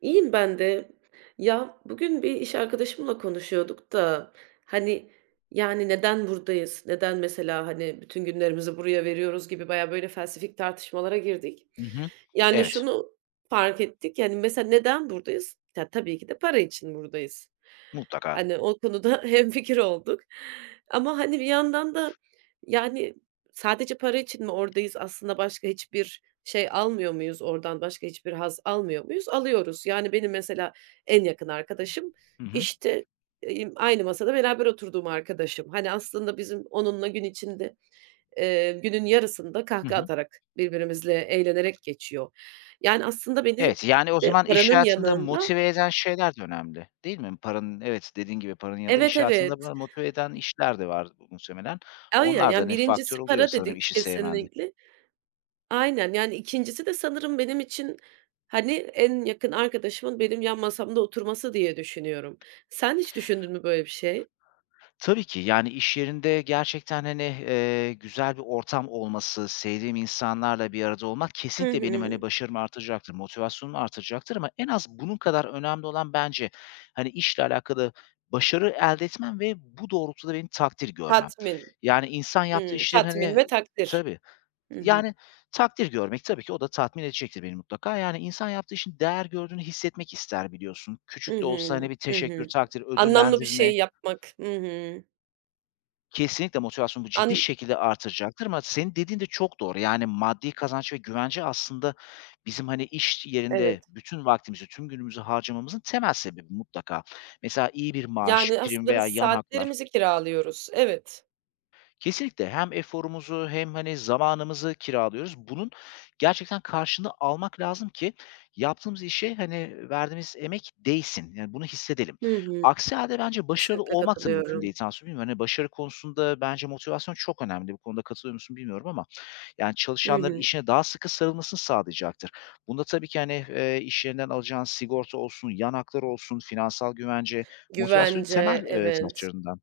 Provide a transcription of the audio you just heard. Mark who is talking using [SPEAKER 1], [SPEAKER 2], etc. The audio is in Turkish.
[SPEAKER 1] İyiyim ben de. Ya, bugün bir iş arkadaşımla konuşuyorduk da, hani, yani, "Neden buradayız, neden mesela, hani, bütün günlerimizi buraya veriyoruz?" gibi bayağı, böyle, felsefik tartışmalara girdik.
[SPEAKER 2] Hı hı.
[SPEAKER 1] Yani,
[SPEAKER 2] Evet.
[SPEAKER 1] şunu fark ettik, yani, mesela neden buradayız? Ta tabii ki de para için buradayız.
[SPEAKER 2] Mutlaka.
[SPEAKER 1] Hani, o konuda hemfikir olduk. Ama, hani, bir yandan da, yani, sadece para için mi oradayız? Aslında başka hiçbir şey almıyor muyuz oradan? Başka hiçbir haz almıyor muyuz? Alıyoruz. Yani, benim mesela en yakın arkadaşım,
[SPEAKER 2] Hı hı.
[SPEAKER 1] işte, eee, emm, aynı masada beraber oturduğum arkadaşım. Hani, aslında bizim onunla gün içinde eee, günün yarısında
[SPEAKER 2] Hı
[SPEAKER 1] kahkaha
[SPEAKER 2] hı.
[SPEAKER 1] atarak, birbirimizle eğlenerek geçiyor. Yani aslında beni
[SPEAKER 2] Evet. Yani, o
[SPEAKER 1] de
[SPEAKER 2] zaman iş
[SPEAKER 1] paranın
[SPEAKER 2] hayatında
[SPEAKER 1] yanında
[SPEAKER 2] motive eden şeyler de önemli, değil mi? Paranın Evet, dediğin gibi paranın ya da
[SPEAKER 1] Evet,
[SPEAKER 2] iş
[SPEAKER 1] evet.
[SPEAKER 2] hayatında böyle motive eden
[SPEAKER 1] [unintelligible]
[SPEAKER 2] işler de var muhtemelen.
[SPEAKER 1] Ay ya,
[SPEAKER 2] Onlar da,
[SPEAKER 1] yani
[SPEAKER 2] hani, faktör
[SPEAKER 1] 1'incisi
[SPEAKER 2] oluyor
[SPEAKER 1] para
[SPEAKER 2] sanırım
[SPEAKER 1] dedik
[SPEAKER 2] işi sevmende.
[SPEAKER 1] kesinlikle. Aynen. Yani, 2'ncisi de sanırım benim için, hani, en yakın arkadaşımın benim yan masamda oturması diye düşünüyorum. Sen hiç düşündün mü böyle bir şey?
[SPEAKER 2] Tabii ki. Yani, iş yerinde gerçekten, hani, eee, güzel bir ortam olması, sevdiğim insanlarla bir arada olmak
[SPEAKER 1] Hı
[SPEAKER 2] kesinlikle benim, hani,
[SPEAKER 1] hı.
[SPEAKER 2] başarımı artıracaktır, motivasyonumu artıracaktır. Ama en az bunun kadar önemli olan bence, hani, işle alakalı başarı elde etmem ve bu doğrultuda benim takdir görmem.
[SPEAKER 1] Tatmin.
[SPEAKER 2] Yani insan yaptığı
[SPEAKER 1] Imm,
[SPEAKER 2] işlerin,
[SPEAKER 1] tatmin
[SPEAKER 2] hani
[SPEAKER 1] ve takdir.
[SPEAKER 2] Tabii.
[SPEAKER 1] Hı
[SPEAKER 2] T
[SPEAKER 1] hı.
[SPEAKER 2] yani, takdir görmek tabii ki o da tatmin edecektir beni mutlaka. Yani, insan yaptığı işin değer gördüğünü hissetmek ister, biliyorsun.
[SPEAKER 1] I
[SPEAKER 2] Küçük de olsa hani
[SPEAKER 1] hı.
[SPEAKER 2] bir
[SPEAKER 1] I
[SPEAKER 2] teşekkür,
[SPEAKER 1] hı.
[SPEAKER 2] takdir,
[SPEAKER 1] Anlamlı bir
[SPEAKER 2] ödüllendirme.
[SPEAKER 1] şeyi yapmak. I hı.
[SPEAKER 2] Kesinlikle motivasyonumu bu ciddi
[SPEAKER 1] An
[SPEAKER 2] şekilde artıracaktır. Ama senin dediğin de çok doğru. Yani maddi kazanç ve güvence aslında bizim, hani, iş
[SPEAKER 1] Evet.
[SPEAKER 2] yerinde bütün vaktimizi, tüm günümüzü harcamamızın temel sebebi mutlaka. Mesela iyi bir maaş,
[SPEAKER 1] Yani,
[SPEAKER 2] prim
[SPEAKER 1] aslında biz
[SPEAKER 2] veya yan haklar.
[SPEAKER 1] saatlerimizi kiralıyoruz. Evet.
[SPEAKER 2] Kesinlikle hem eforumuzu hem, hani, zamanımızı kiralıyoruz. Bunun gerçekten karşılığını almak lazım ki yaptığımız işe, hani, verdiğimiz emek değsin. Yani bunu hissedelim.
[SPEAKER 1] Hı hı.
[SPEAKER 2] Aksi hâlde bence başarılı
[SPEAKER 1] Kesinlikle
[SPEAKER 2] olmak da mümkün
[SPEAKER 1] katılıyorum.
[SPEAKER 2] değil, [unintelligible] hani, başarı konusunda bence motivasyon çok önemli. Bu konuda katılıyor musun, bilmiyorum ama. Yani,
[SPEAKER 1] I
[SPEAKER 2] çalışanların
[SPEAKER 1] hı.
[SPEAKER 2] işine daha sıkı sarılmasını sağlayacaktır. Bunda tabii ki hani, eee, iş yerinden alacağın sigorta olsun, yan haklar olsun, finansal güvence motivasyonun
[SPEAKER 1] Güvence,
[SPEAKER 2] temel, eee,
[SPEAKER 1] evet.
[SPEAKER 2] taşlarından.